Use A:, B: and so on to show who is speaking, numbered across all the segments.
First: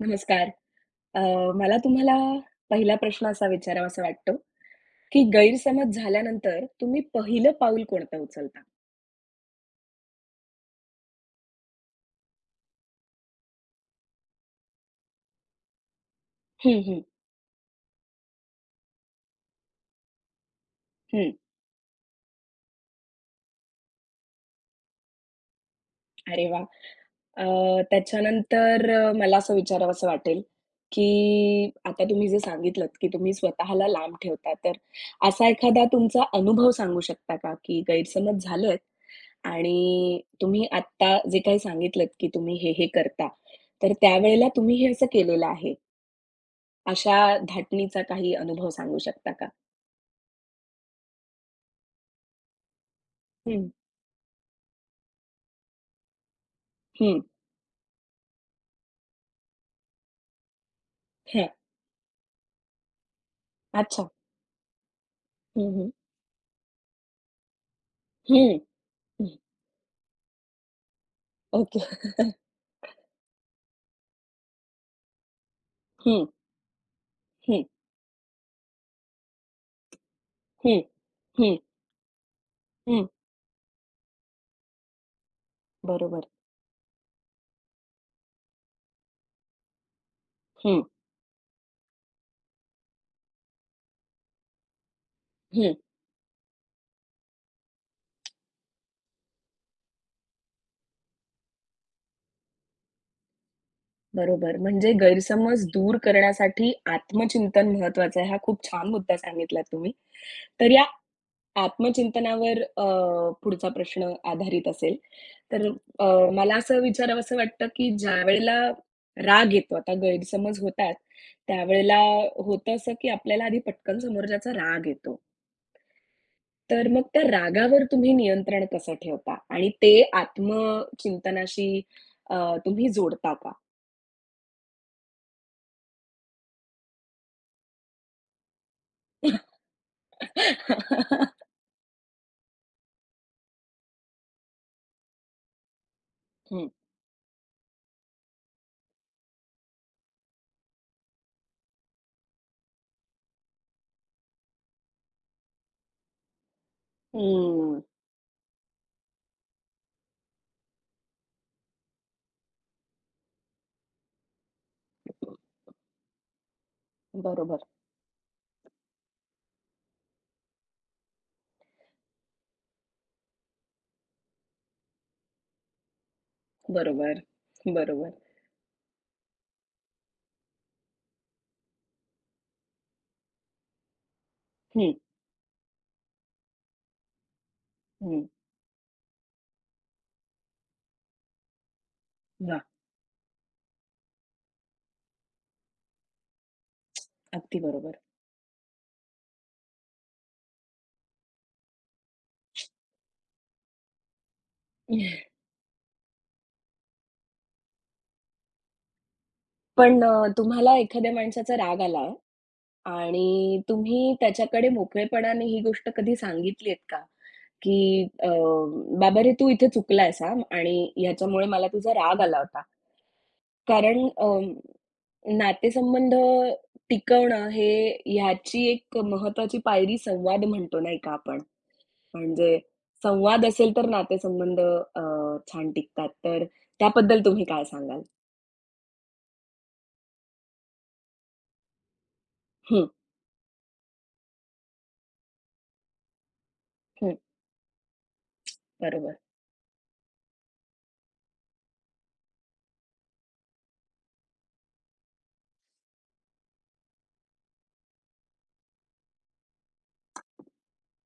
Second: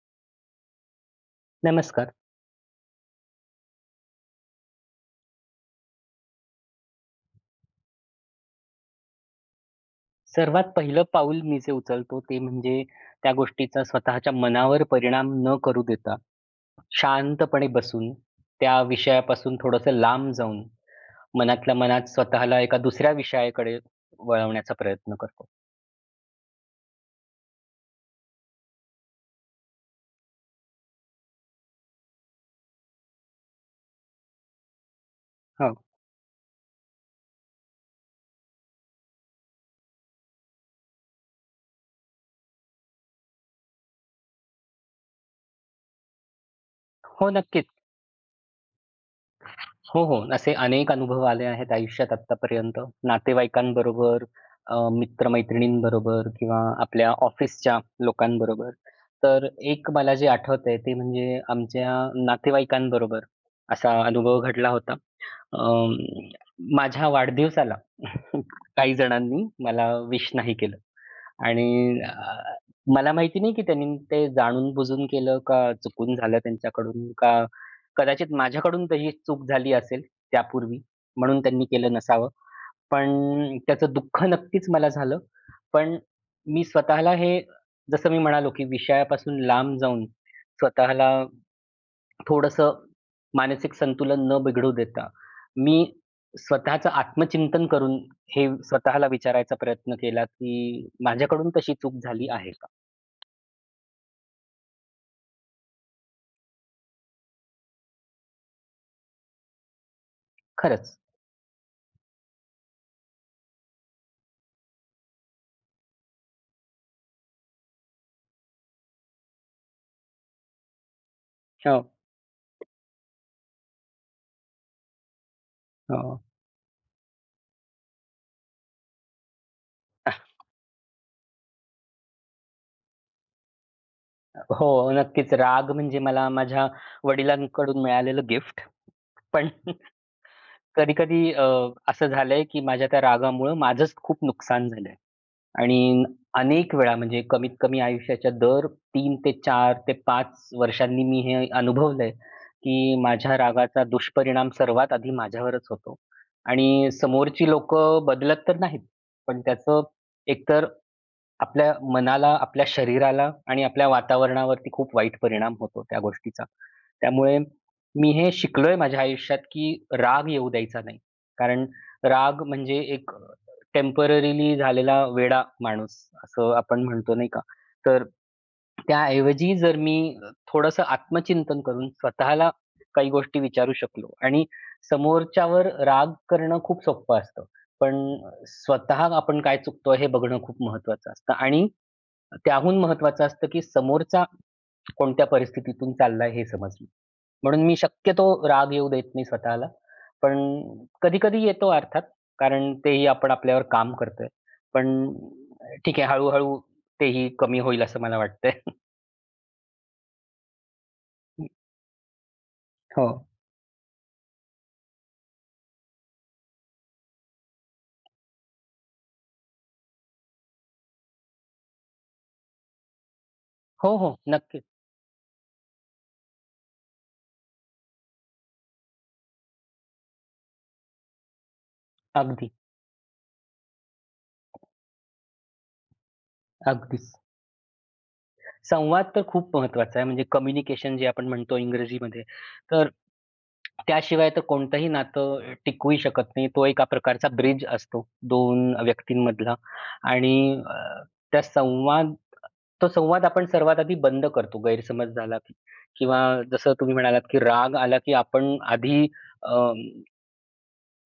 A: नमस्कार. अ, मला
B: नमस्कार.
A: तुम्हाला पहिला प्रश्न असा विचारावासा वाटतो, की गैरसमज झाल्यानंतर तुम्ही पहिलं पाऊल कोणतं उचलता?
B: सर्वात पहिलं पाऊल मी जे उचलतो ते म्हणजे त्या गोष्टीचा स्वतःच्या मनावर परिणाम न करू देता,
A: हं, हं,
B: शांतपणे बसून, त्या विषयापासून थोडंसं लांब जाऊन,
A: हं.
B: मनातल्या मनात स्वतःला एका दुसऱ्या विषयाकडे वळवण्याचा प्रयत्न करतो.
A: अरे वाह! अ, त्याच्यानंतर मला असं विचारावसं वाटेल, की आता तुम्ही जे सांगितलत, की तुम्ही स्वतःला लांब ठेवता, तर असा
B: हो.
A: एखादा तुमचा अनुभव सांगू शकता का, की गैरसमज झालेत आणि तुम्ही आत्ता जे काही सांगितलत, की तुम्ही हे करता, तर त्यावेळेला तुम्ही हे असं केलेलं आहे. अशा
B: हो, नक्कीच.
A: धाटणीचा काही अनुभव सांगू शकता का?
B: हो, हो. असे अनेक अनुभव आले आहेत आयुष्यात आत्तापर्यंत.
A: हं.
B: नातेवाईकांबरोबर, मित्र-मैत्रिणींबरोबर किंवा आपल्या
A: हं,
B: ऑफिसच्या लोकांबरोबर. तर एक मला जे आठवतंय ते म्हणजे
A: हं.
B: आमच्या नातेवाईकांबरोबर असा
A: अच्छा.
B: अनुभव घडला होता. अ,
A: हं, हं.
B: माझ्या वाढदिवसाला
A: हं,
B: काही
A: हं.
B: जणांनी मला विश नाही केलं.
A: ओके.
B: आणि अ, मला माहिती नाही की त्यांनी ते जाणून-बुजून केलं का चुकून
A: हं,
B: झालं त्यांच्याकडून का
A: हं,
B: कदाचित माझ्याकडून तशी चूक झाली असेल त्यापूर्वी,
A: हं,
B: म्हणून
A: हं,
B: त्यांनी केलं नसावं.
A: हं.
B: पण त्याचं दुःख नक्कीच मला झालं. पण
A: बरोबर.
B: मी स्वतःला हे जसं मी म्हणालो की विषयापासून लांब जाऊन
A: हं,
B: स्वतःला थोडंसं मानसिक संतुलन न बिघडू देता,
A: हं.
B: मी स्वतःचं आत्मचिंतन करून हे स्वतःला विचारायचा प्रयत्न केला, की माझ्याकडून तशी चूक झाली आहे का?
A: बरोबर. म्हणजे गैरसमज दूर करण्यासाठी आत्मचिंतन महत्त्वाचं आहे. हा खूप छान मुद्दा सांगितलात तुम्ही. तर या
B: खरंच.
A: आत्मचिंतनावर पुढचा प्रश्न आधारित असेल. तर अ, मला असं विचारावसं वाटतं, की ज्यावेळेला राग येतो, आता गैरसमज होतात,
B: हो,
A: त्यावेळेला होतं असं, की आपल्याला आधी पटकन समोरच्याचा राग येतो.
B: हो.
A: तर मग त्या रागावर तुम्ही नियंत्रण कसं ठेवता? आणि ते आत्मचिंतनाशी अ, तुम्ही जोडता का?
B: हो, नक्कीच. राग म्हणजे मला माझ्या वडिलांकडून मिळालेलं गिफ्ट. पण कधी-कधी असं झालंय, की माझ्या त्या रागामुळं माझंच खूप नुकसान झालंय. आणि
A: हं.
B: अनेक वेळा म्हणजे कमीत कमी आयुष्याच्या दर 3 ते 4 ते 5 वर्षांनी मी हे अनुभवलंय, की माझ्या रागाचा दुष्परिणाम सर्वात आधी माझ्यावरच होतो. आणि समोरची लोक
A: हं.
B: बदलत तर नाहीत, पण त्याचं एकतर आपल्या मनाला, आपल्या शरीराला आणि आपल्या वातावरणावरती खूप वाईट परिणाम होतो त्या गोष्टीचा. त्यामुळे
A: बरोबर,
B: मी हे शिकलोय माझ्या आयुष्यात, की राग येऊ द्यायचा नाही. कारण राग म्हणजे एक टेम्पररीली झालेला वेडा माणूस असं आपण म्हणतो
A: बरोबर,
B: नाही का? तर
A: बरोबर.
B: त्याऐवजी जर मी थोडंसं आत्मचिंतन करून स्वतःला काही गोष्टी विचारू शकलो आणि
A: हं,
B: समोरच्यावर राग करणं खूप सोपं असतं. पण
A: हं.
B: स्वतः आपण काय चुकतोय हे बघणं खूप महत्वाचं असतं आणि
A: वाह!
B: त्याहून महत्वाचं असतं, की समोरचा कोणत्या परिस्थितीतून चाललाय हे समजणं.
A: अगदी
B: म्हणून मी
A: बरोबर.
B: शक्यतो राग येऊ देत नाही स्वतःला. पण कधी-कधी येतो अर्थात, कारण तेही आपण आपल्यावर काम करतोय. पण ठीक आहे हळू तेही कमी होईल असं मला वाटतंय.
A: पण तुम्हाला एखाद्या माणसाचा राग आला आहे
B: हो.
A: आणि तुम्ही त्याच्याकडे मोकळेपणाने ही गोष्ट कधी सांगितलीयेत का? की अ, "बाबा रे, तू इथे चुकलायस हां आणि ह्याच्यामुळे मला तुझा राग आला होता."
B: हो,
A: कारण
B: हो.
A: अ,
B: नक्कीच.
A: नातेसंबंध टिकवणं हे ह्याची एक महत्त्वाची पायरी संवाद म्हणतो नाही का आपण?
B: अगदी,
A: म्हणजे संवाद असेल तर नातेसंबंध छान टिकतात. तर
B: अगदीच.
A: त्याबद्दल तुम्ही काय सांगाल?
B: संवाद तर खूप महत्वाचा आहे, म्हणजे कम्युनिकेशन जे आपण म्हणतो इंग्रजीमध्ये.
A: हं,
B: तर त्याशिवाय तर कोणतंही नातं टिकवूही शकत नाही. तो एका
A: हं.
B: प्रकारचा ब्रिज असतो 2
A: बरोबर.
B: व्यक्तींमधला आणि अ, त्या संवाद तो संवाद आपण सर्वात आधी बंद करतो गैरसमज झाला की किंवा जसं तुम्ही म्हणालात की राग आला की आपण आधी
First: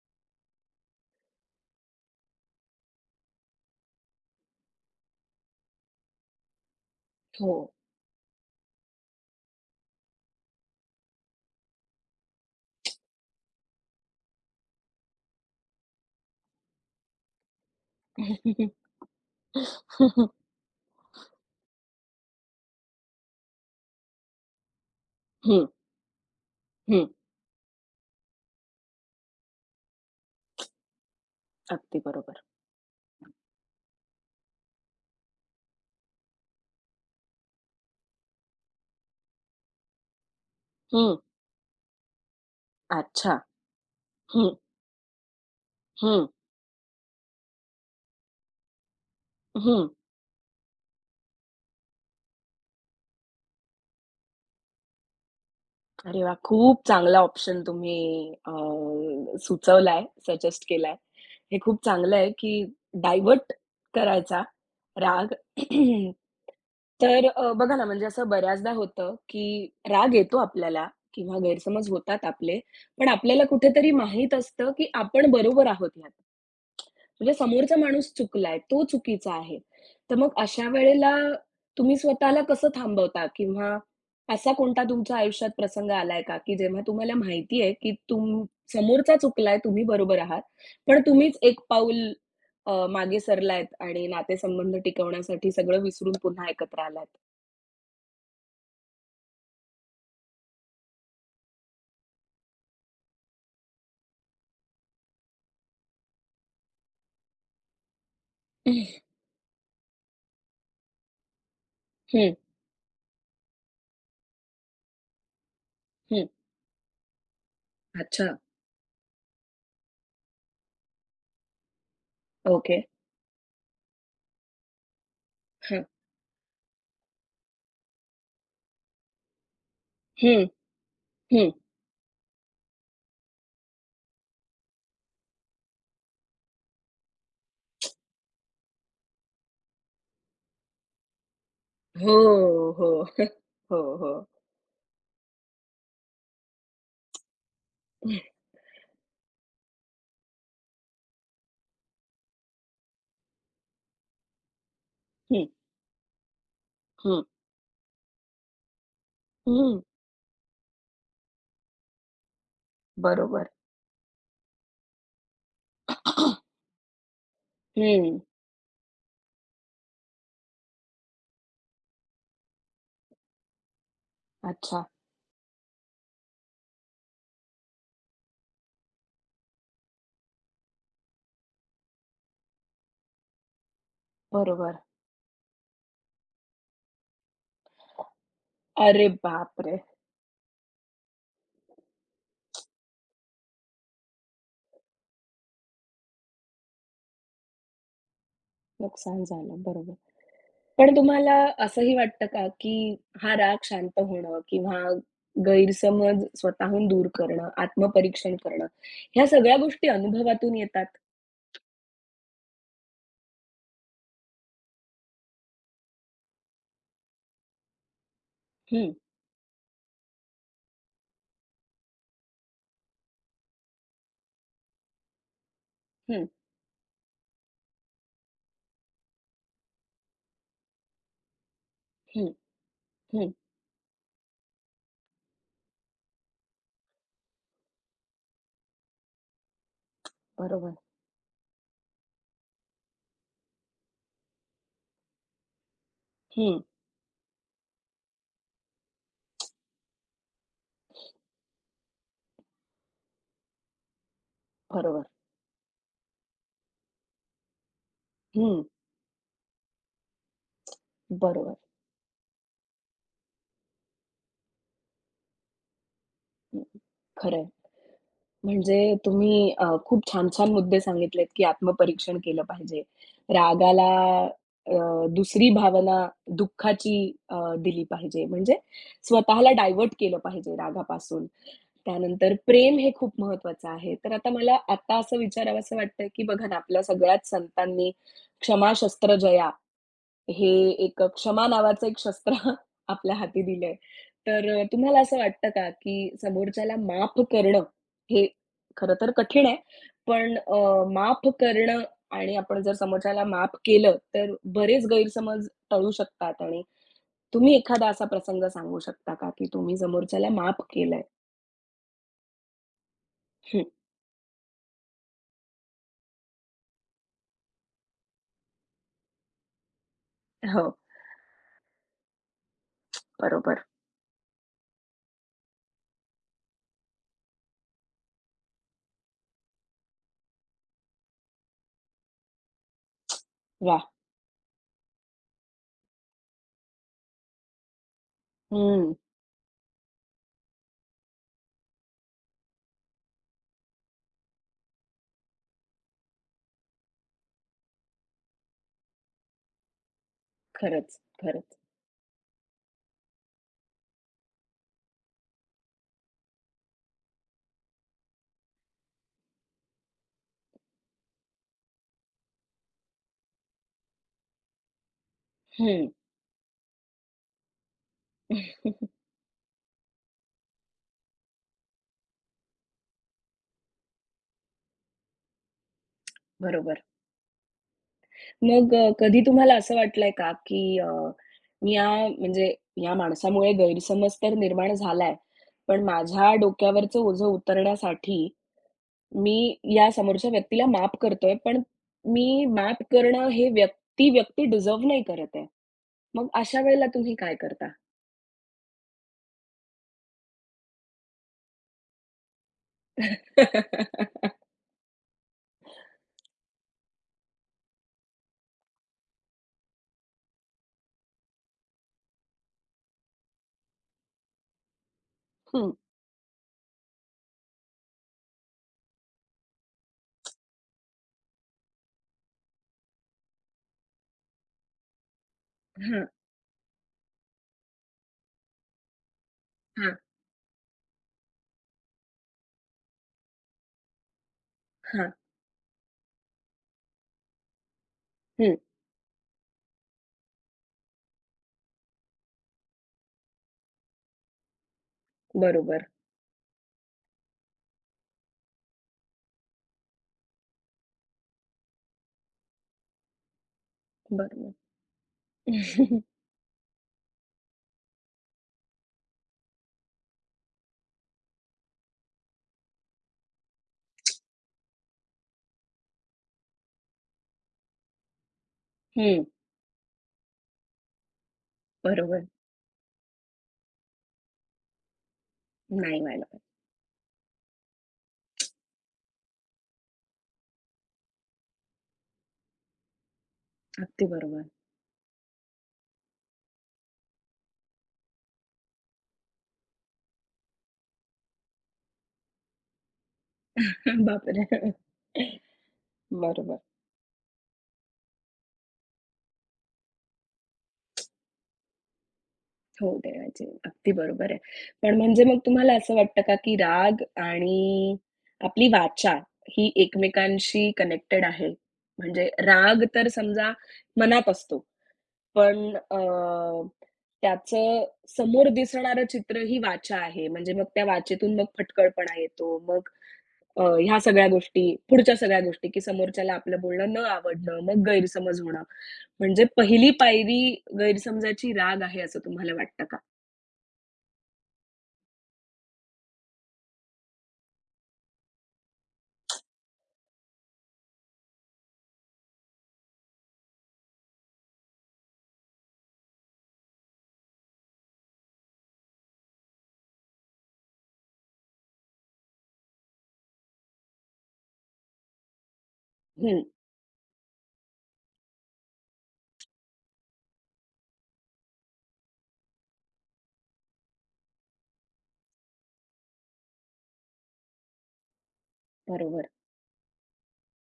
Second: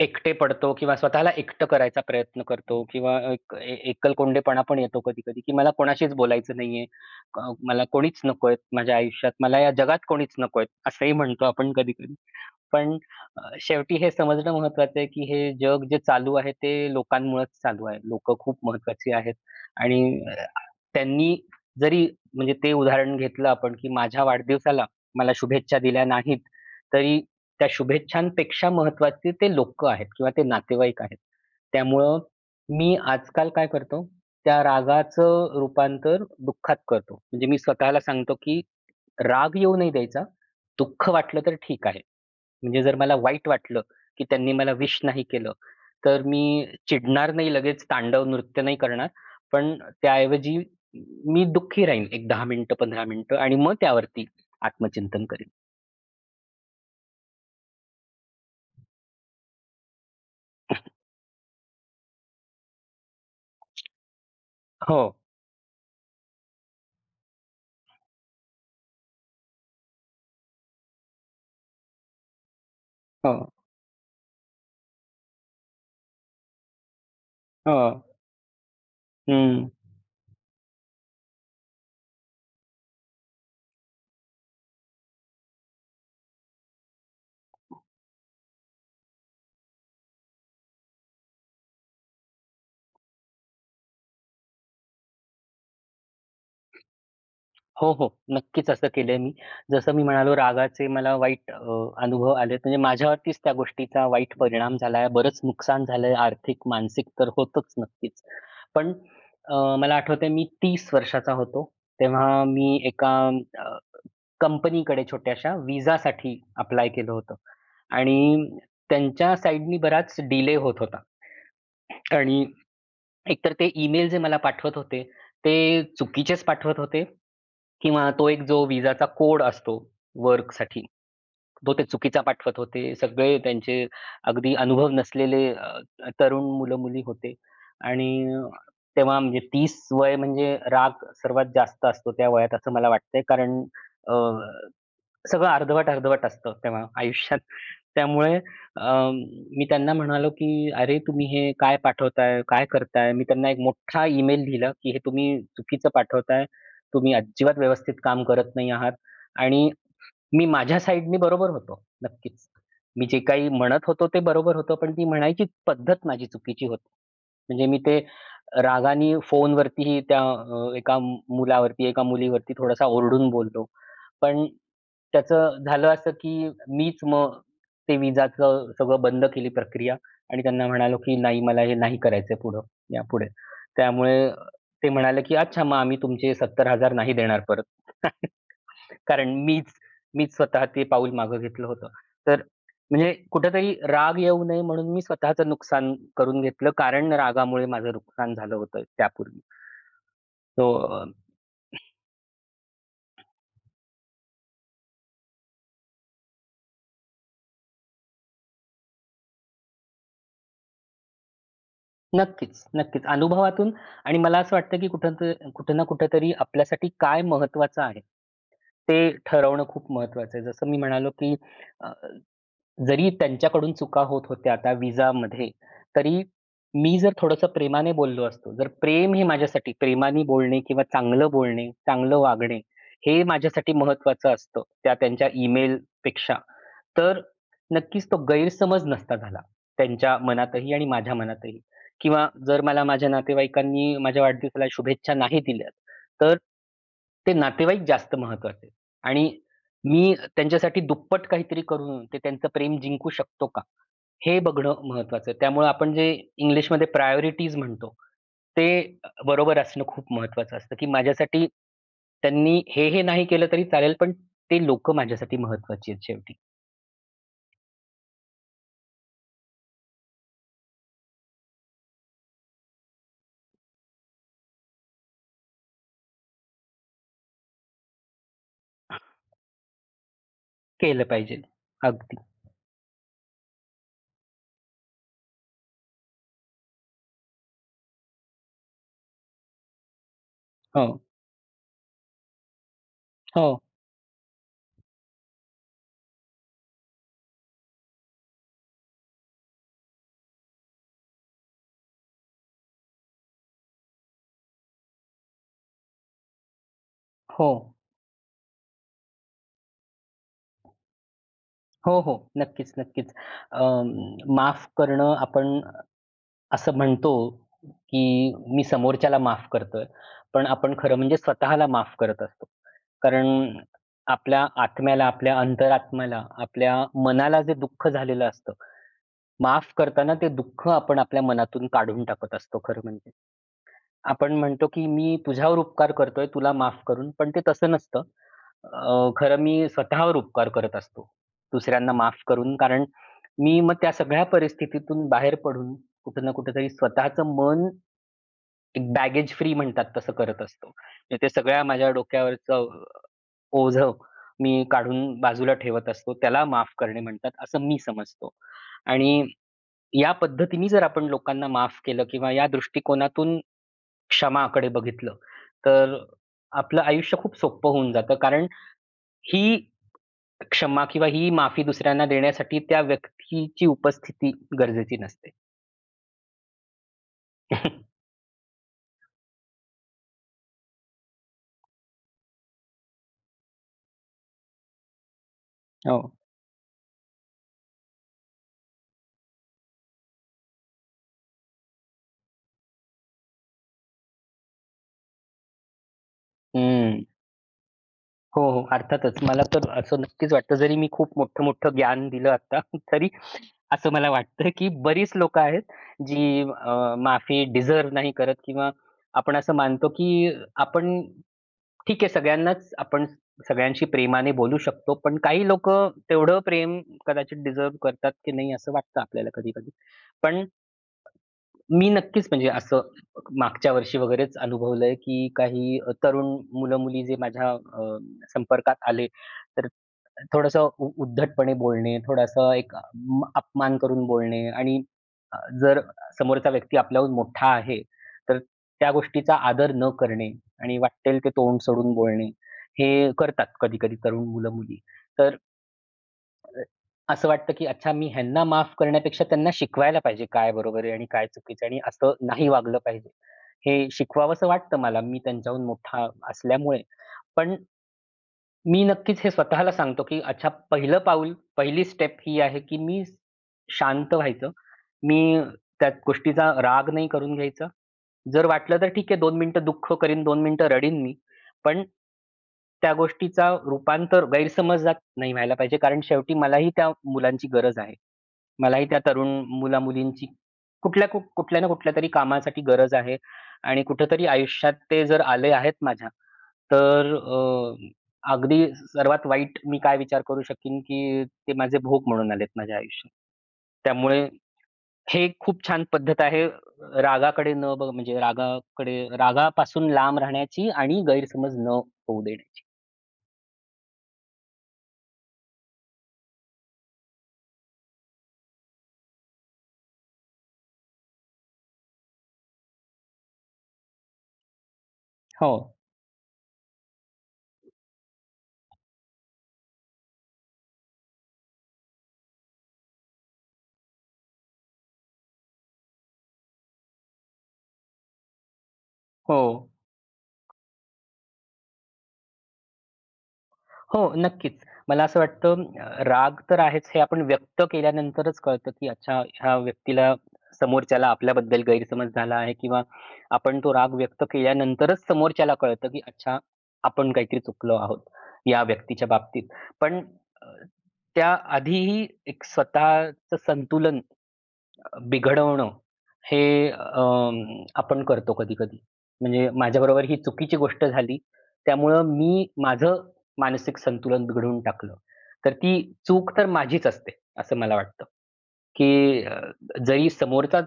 B: एकटे पडतो किंवा स्वतःला एकटं करायचा प्रयत्न करतो किंवा एक एकलकोंडेपणा पण येतो कधी-कधी, की मला कोणाशीच बोलायचं नाहीये.
A: हो.
B: मला कोणीच नकोय माझ्या आयुष्यात. मला या जगात कोणीच नकोय असंही म्हणतो आपण कधी-कधी. पण शेवटी हे समजणं महत्त्वाचं आहे, की हे जग जे चालू आहे ते लोकांमुळेच चालू आहे. लोकं खूप
A: हं,
B: महत्त्वाची आहेत आणि त्यांनी जरी म्हणजे ते उदाहरण घेतलं आपण, की माझ्या वाढदिवसाला मला
A: हं.
B: शुभेच्छा दिल्या नाहीत,
A: हं.
B: तरी त्या शुभेच्छांपेक्षा महत्त्वाचे ते लोक आहेत किंवा ते नातेवाईक आहेत.
A: अगदी
B: त्यामुळं
A: बरोबर.
B: मी आजकाल काय करतो, त्या रागाचं रूपांतर दुःखात करतो. म्हणजे मी स्वतःला सांगतो, की राग येऊ नाही द्यायचा. दुःख
A: हं.
B: वाटलं तर ठीक आहे. म्हणजे जर मला
A: अच्छा.
B: वाईट वाटलं, की
A: हं,
B: त्यांनी मला विश नाही केलं, तर
A: हं,
B: मी चिडणार नाही लगेच, तांडव नृत्य नाही करणार. पण
A: हं.
B: त्याऐवजी मी दुःखी राहीन एक 10 मिनिटं, 15 मिनिटं आणि मग त्यावरती आत्मचिंतन करेन.
A: अरे वाह! खूप चांगला ऑप्शन तुम्ही अ, सुचवलाय, सजेस्ट केलाय. हे खूप चांगलं आहे, की डायव्हर्ट करायचा
B: हो,
A: राग. तर बघा ना, म्हणजे असं बऱ्याचदा होतं, की राग येतो आपल्याला किंवा गैरसमज होतात आपले, पण आपल्याला
B: हो,
A: कुठेतरी माहीत असतं, की आपण बरोबर आहोत ह्यात. म्हणजे समोरचा
B: हो.
A: माणूस चुकलाय, तो चुकीचा आहे.
B: हं.
A: तर मग अशा वेळेला तुम्ही स्वतःला कसं थांबवता किंवा असा कोणता तुमच्या आयुष्यात प्रसंग आलाय का, की जेव्हा तुम्हाला माहिती आहे, की समोरचा चुकलाय, तुम्ही बरोबर आहात. पण तुम्हीच एक पाऊल मागे सरलायत आणि नातेसंबंध टिकवण्यासाठी सगळं विसरून पुन्हा एकत्र आलात?
B: हो, हो. नक्कीच असं केलंय मी. जसं मी म्हणालो रागाचे मला वाईट अनुभव आलेत. म्हणजे माझ्यावरतीच त्या गोष्टीचा वाईट परिणाम झालाय. बरंच नुकसान झालंय आर्थिक, मानसिक तर होतंच नक्कीच. पण मला आठवतंय मी 30 वर्षाचा होतो.
A: हं,
B: तेव्हा मी एका अ, कंपनीकडे छोट्याशा
A: हं.
B: विसासाठी अप्लाय केलं होतं
A: अच्छा.
B: आणि त्यांच्या साइडनी बराच डिले होत होता आणि
A: ओके.
B: एकतर ते ईमेल जे मला पाठवत होते,
A: हं,
B: ते चुकीचेच पाठवत होते किंवा तो एक जो विसाचा कोड असतो
A: हं,
B: वर्कसाठी,
A: हं.
B: तो ते चुकीचा पाठवत होते. सगळे त्यांचे अगदी अनुभव नसलेले तरुण मुलं-मुली होते आणि तेव्हा म्हणजे 30 वय म्हणजे राग सर्वात जास्त असतो
A: हो,
B: त्या वयात असं मला
A: हो.
B: वाटतंय. कारण
A: हो, हो.
B: अ, सगळं अर्धवट असतं तेव्हा आयुष्यात. त्यामुळे अ, मी त्यांना म्हणालो, की "अरे, तुम्ही हे काय पाठवताय? काय करताय?" मी त्यांना एक मोठा ईमेल लिहिला, की "हे तुम्ही
A: हं,
B: चुकीचं पाठवताय. तुम्ही
A: हं,
B: अजिबात व्यवस्थित काम करत नाही आहात." आणि
A: हं.
B: मी माझ्या साइडनी बरोबर होतो. नक्कीच. मी जे
A: बरोबर.
B: काही म्हणत होतो ते बरोबर होतं, पण ती म्हणायची पद्धत माझी चुकीची होती. म्हणजे मी ते
A: हं.
B: रागाने फोनवरतीही त्या एका मुलावरती, एका मुलीवरती थोडासा ओरडून बोललो. पण
A: अच्छा.
B: त्याचं झालं असं, की मीच मग ते विजाचं सगळं बंद केली प्रक्रिया आणि त्यांना म्हणालो, की "नाही मला हे नाही करायचंय पुढं, यापुढे." त्यामुळे
A: बरोबर.
B: ते म्हणाले, की "अच्छा मग आम्ही तुमचे 70,000 नाही देणार परत."
A: अरे
B: कारण मीच
A: बापरे!
B: मीच स्वतः ते पाऊल मागं घेतलं होतं. तर म्हणजे कुठेतरी राग येऊ नये म्हणून मी स्वतःचं नुकसान करून घेतलं कारण रागामुळे माझं नुकसान झालं होतं
A: नुकसान
B: त्यापूर्वी.
A: झालं. बरोबर.
B: सो
A: पण तुम्हाला असंही वाटतं का, की हा राग शांत होणं किंवा गैरसमज स्वतःहून दूर करणं, आत्मपरीक्षण करणं, ह्या सगळ्या गोष्टी अनुभवातून येतात?
B: नक्कीच, नक्कीच. अनुभवातून आणि मला असं वाटतं, की कुठं ना कुठेतरी आपल्यासाठी काय महत्त्वाचं आहे,
A: हं,
B: ते ठरवणं खूप महत्त्वाचं आहे. जसं मी म्हणालो, की अ, जरी त्यांच्याकडून चुका होत होत्या त्या विजामध्ये, तरी
A: हं,
B: मी जर थोडंसं प्रेमाने बोललो असतो, जर प्रेम हे माझ्यासाठी प्रेमाने बोलणे किंवा चांगलं बोलणे, चांगलं
A: हं,
B: वागणे हे
A: हं.
B: माझ्यासाठी महत्त्वाचं असतं, त्या त्यांच्या ईमेलपेक्षा. तर नक्कीच तो गैरसमज नसता झाला, त्यांच्या मनातही
A: बरोबर.
B: आणि माझ्या मनातही. किंवा जर मला माझ्या नातेवाईकांनी माझ्या वाढदिवसाला शुभेच्छा नाही दिल्यात, तर
A: हं,
B: ते नातेवाईक जास्त महत्त्वाचे आणि मी त्यांच्यासाठी दुप्पट काहीतरी करून ते त्यांचं प्रेम जिंकू शकतो का? हे बघणं
A: बरोबर.
B: महत्त्वाचं आहे. त्यामुळे आपण जे इंग्लिशमध्ये प्रायोरिटीज म्हणतो,
A: हं,
B: ते बरोबर असणं खूप महत्त्वाचं असतं, की माझ्यासाठी
A: बरोबर.
B: त्यांनी हे नाही केलं तरी चालेल, पण ते लोकं माझ्यासाठी महत्त्वाची आहेत शेवटी.
A: हं, खरं आहे. म्हणजे तुम्ही खूप छान-छान मुद्दे सांगितलेत, की आत्मपरीक्षण केलं पाहिजे. रागाला अ, दुसरी भावना दुःखाची अ, दिली पाहिजे. म्हणजे स्वतःला डायव्हर्ट केलं पाहिजे
B: केलं
A: रागापासून.
B: पाहिजे. अगदी.
A: त्यानंतर प्रेम हे खूप महत्वाचं आहे. तर आता मला आता असं विचारावसं वाटतंय, की बघा ना, आपल्या सगळ्याच संतांनी क्षमा शस्त्र जया हे एक
B: हो.
A: क्षमा नावाचं एक शस्त्र आपल्या हाती
B: हो.
A: दिलंय. तर तुम्हाला असं वाटतं का, की समोरच्याला माफ करणं हे खरं तर कठीण आहे. पण माफ करणं आणि आपण जर समोरच्याला माफ केलं, तर बरेच गैरसमज टळू शकतात आणि
B: हो.
A: तुम्ही एखादा असा प्रसंग सांगू शकता का, की तुम्ही समोरच्याला माफ केलंय?
B: हो, हो. नक्कीच, नक्कीच.
A: हं,
B: अं, माफ करणं आपण असं म्हणतो, की मी समोरच्याला माफ करतोय. पण
A: हो.
B: आपण खरं म्हणजे स्वतःला माफ करत असतो. कारण
A: बरोबर.
B: आपल्या आत्म्याला, आपल्या अंतरात्म्याला, आपल्या मनाला जे दुःख झालेलं असतं, माफ करताना ते दुःख आपण आपल्या मनातून काढून टाकत असतो खरं म्हणजे.
A: वाह!
B: आपण म्हणतो, की मी तुझ्यावर उपकार करतोय, तुला माफ करून. पण ते तसं नसतं.
A: हं.
B: खरं मी स्वतःवर उपकार करत असतो, दुसऱ्यांना माफ करून. कारण मी मग त्या सगळ्या परिस्थितीतून बाहेर पडून कुठे ना कुठेतरी स्वतःचं मन एक बॅगेज फ्री म्हणतात तसं करत असतो.
A: खरंच,
B: म्हणजे ते
A: खरंच.
B: सगळ्या माझ्या डोक्यावरचं ओझं मी काढून बाजूला ठेवत असतो. त्याला माफ करणे म्हणतात, असं मी समजतो. आणि या पद्धतीने जर आपण लोकांना माफ केलं किंवा या दृष्टिकोनातून क्षमाकडे बघितलं,
A: हं.
B: तर आपलं आयुष्य खूप सोपं होऊन जातं. कारण ही क्षमा किंवा ही माफी दुसऱ्यांना देण्यासाठी त्या व्यक्तीची उपस्थिती गरजेची नसते.
A: बरोबर. मग कधी तुम्हाला असं वाटलंय का, की या म्हणजे या माणसामुळे गैरसमज तर निर्माण झालाय, पण
B: हो.
A: माझ्या डोक्यावरचं ओझं उतरण्यासाठी मी या समोरच्या व्यक्तीला माफ करतोय, पण मी माफ करणं हे व्यक्ती डिझर्व्ह नाही करत आहे. मग अशा वेळेला
B: हं.
A: तुम्ही काय करता?
B: हो, हो. अर्थातच. मला तर असं नक्कीच वाटतं जरी मी खूप मोठं-मोठं ज्ञान दिलं आता तरी असं मला वाटतं, की बरीच लोकं आहेत जी माफी डिझर्व्ह नाही करत किंवा आपण असं मानतो, की आपण ठीक आहे, सगळ्यांनाच आपण सगळ्यांशी प्रेमाने बोलू शकतो. पण काही
A: हं.
B: लोकं तेवढं प्रेम कदाचित डिझर्व्ह करतात की नाही असं वाटतं आपल्याला कधी-कधी. पण मी नक्कीच म्हणजे असं मागच्या वर्षी वगैरेच अनुभवलंय, की काही
A: हां,
B: तरुण मुलं-मुली जे माझ्या संपर्कात आले, तर
A: हां,
B: थोडंसं उद्धटपणे बोलणे, थोडासा एक अपमान करून बोलणे आणि
A: हां.
B: जर समोरचा व्यक्ती आपल्याहून मोठा आहे, तर
A: हं.
B: त्या गोष्टीचा आदर न करणे आणि वाट्टेल ते तोंड सोडून बोलणे, हे करतात कधी-कधी तरुण मुलं-मुली. तर
A: बरोबर,
B: अ, असं वाटतं, की अच्छा मी ह्यांना माफ करण्यापेक्षा त्यांना शिकवायला पाहिजे काय बरोबर आहे आणि काय चुकीचं आहे आणि असं नाही वागलं पाहिजे. हे शिकवावसं
A: बरोबर.
B: वाटतं मला, मी त्यांच्याहून मोठा असल्यामुळे. पण मी नक्कीच हे स्वतःला सांगतो, की अच्छा पहिलं पाऊल, पहिली स्टेप ही आहे, की मी शांत व्हायचं. मी त्या गोष्टीचा राग नाही करून घ्यायचा. जर वाटलं तर ठीक आहे
A: हं,
B: 2 मिनिटं दुःख करीन, 2 मिनिटं रडीन मी. पण
A: बरोबर.
B: त्या गोष्टीचा रूपांतर गैरसमजात नाही व्हायला पाहिजे
A: नाही
B: कारण
A: व्हायला
B: शेवटी
A: पाहिजे.
B: मलाही त्या मुलांची गरज आहे. मलाही त्या तरुण मुला-मुलींची कुठल्या ना कुठल्या तरी कामासाठी गरज आहे आणि
A: अगदी
B: कुठेतरी
A: बरोबर.
B: आयुष्यात ते जर आले आहेत माझ्या, तर अगदी सर्वात वाईट मी काय विचार करू शकीन, की ते माझे भोग म्हणून आलेत माझ्या आयुष्यात. त्यामुळे
A: बापरे!
B: हे एक खूप छान पद्धत आहे
A: बरोबर.
B: रागाकडे न बघ म्हणजे रागापासून लांब राहण्याची आणि गैरसमज न होऊ देण्याची.
A: हो, देवाची. अगदी बरोबर आहे. पण म्हणजे मग तुम्हाला असं वाटतं का, की राग आणि आपली वाचा ही एकमेकांशी कनेक्टेड आहे? म्हणजे राग तर समजा मनात असतो,
B: हो,
A: पण त्याचं समोर दिसणारं चित्र ही वाचा आहे. म्हणजे मग त्या वाचेतून मग फटकळपणा येतो, मग ह्या सगळ्या गोष्टी, पुढच्या सगळ्या गोष्टी, की समोरच्याला आपलं बोलणं न आवडणं, मग गैरसमज होणं.
B: हो.
A: म्हणजे पहिली पायरी गैरसमजाची राग आहे असं तुम्हाला वाटतं का?
B: हो, नक्कीच. मला असं वाटतं राग तर आहेच हे आपण व्यक्त केल्यानंतरच कळतं, की अच्छा ह्या व्यक्तीला समोरच्याला आपल्याबद्दल गैरसमज झाला आहे किंवा आपण तो राग व्यक्त केल्यानंतरच समोरच्याला कळतं, की अच्छा आपण काहीतरी चुकलो आहोत या व्यक्तीच्या बाबतीत. पण अ, त्याआधीही एक स्वतःचं संतुलन बिघडवणं हे
A: हं,
B: आपण करतो कधी-कधी. म्हणजे माझ्याबरोबर ही चुकीची गोष्ट झाली. त्यामुळं मी माझं मानसिक संतुलन बिघडवून टाकलं. तर ती चूक तर माझीच असते, असं मला वाटतं, की
A: बरोबर.
B: जरी समोरचा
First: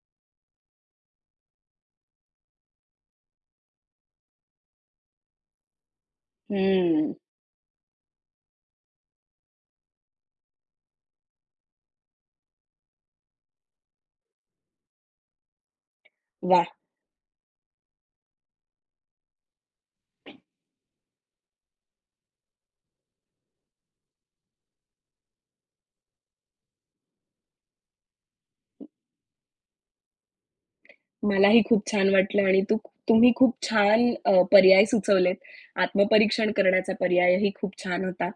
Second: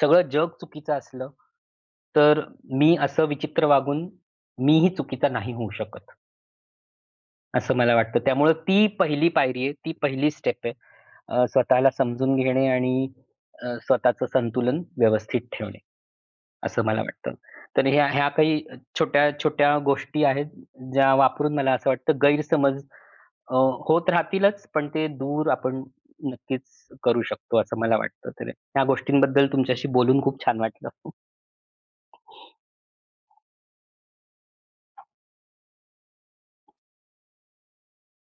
B: सगळं जग चुकीचं असलं, तर मी असं विचित्र वागून मीही चुकीचा नाही होऊ शकत.
A: हं.
B: असं मला वाटतं. त्यामुळं ती पहिली पायरी आहे, ती पहिली स्टेप आहे. स्वतःला समजून घेणे आणि स्वतःचं संतुलन व्यवस्थित ठेवणे,
A: वाह!
B: असं मला वाटतं. तर ह्या ह्या काही छोट्या-छोट्या गोष्टी आहेत, ज्या वापरून मला असं वाटतं गैरसमज अ, होत राहतीलच, पण ते दूर आपण नक्कीच करू शकतो, असं मला वाटतं. तर ह्या गोष्टींबद्दल तुमच्याशी बोलून खूप छान वाटलं.
A: मलाही खूप छान वाटलं आणि तुम्ही खूप छान पर्याय सुचवलेत. आत्मपरीक्षण करण्याचा पर्यायही खूप छान होता.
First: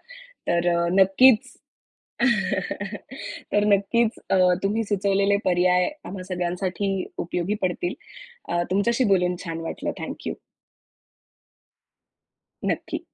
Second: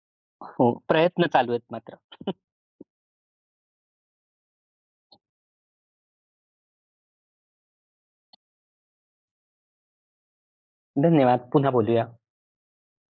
B: हो,
A: तर
B: प्रयत्न चालू
A: नक्कीच
B: आहेत मात्र.
A: तर नक्कीच तुम्ही सुचवलेले पर्याय आम्हा सगळ्यांसाठी उपयोगी पडतील. तुमच्याशी बोलून छान वाटलं. Thank you.
B: धन्यवाद. पुन्हा बोलूया.
A: नक्की.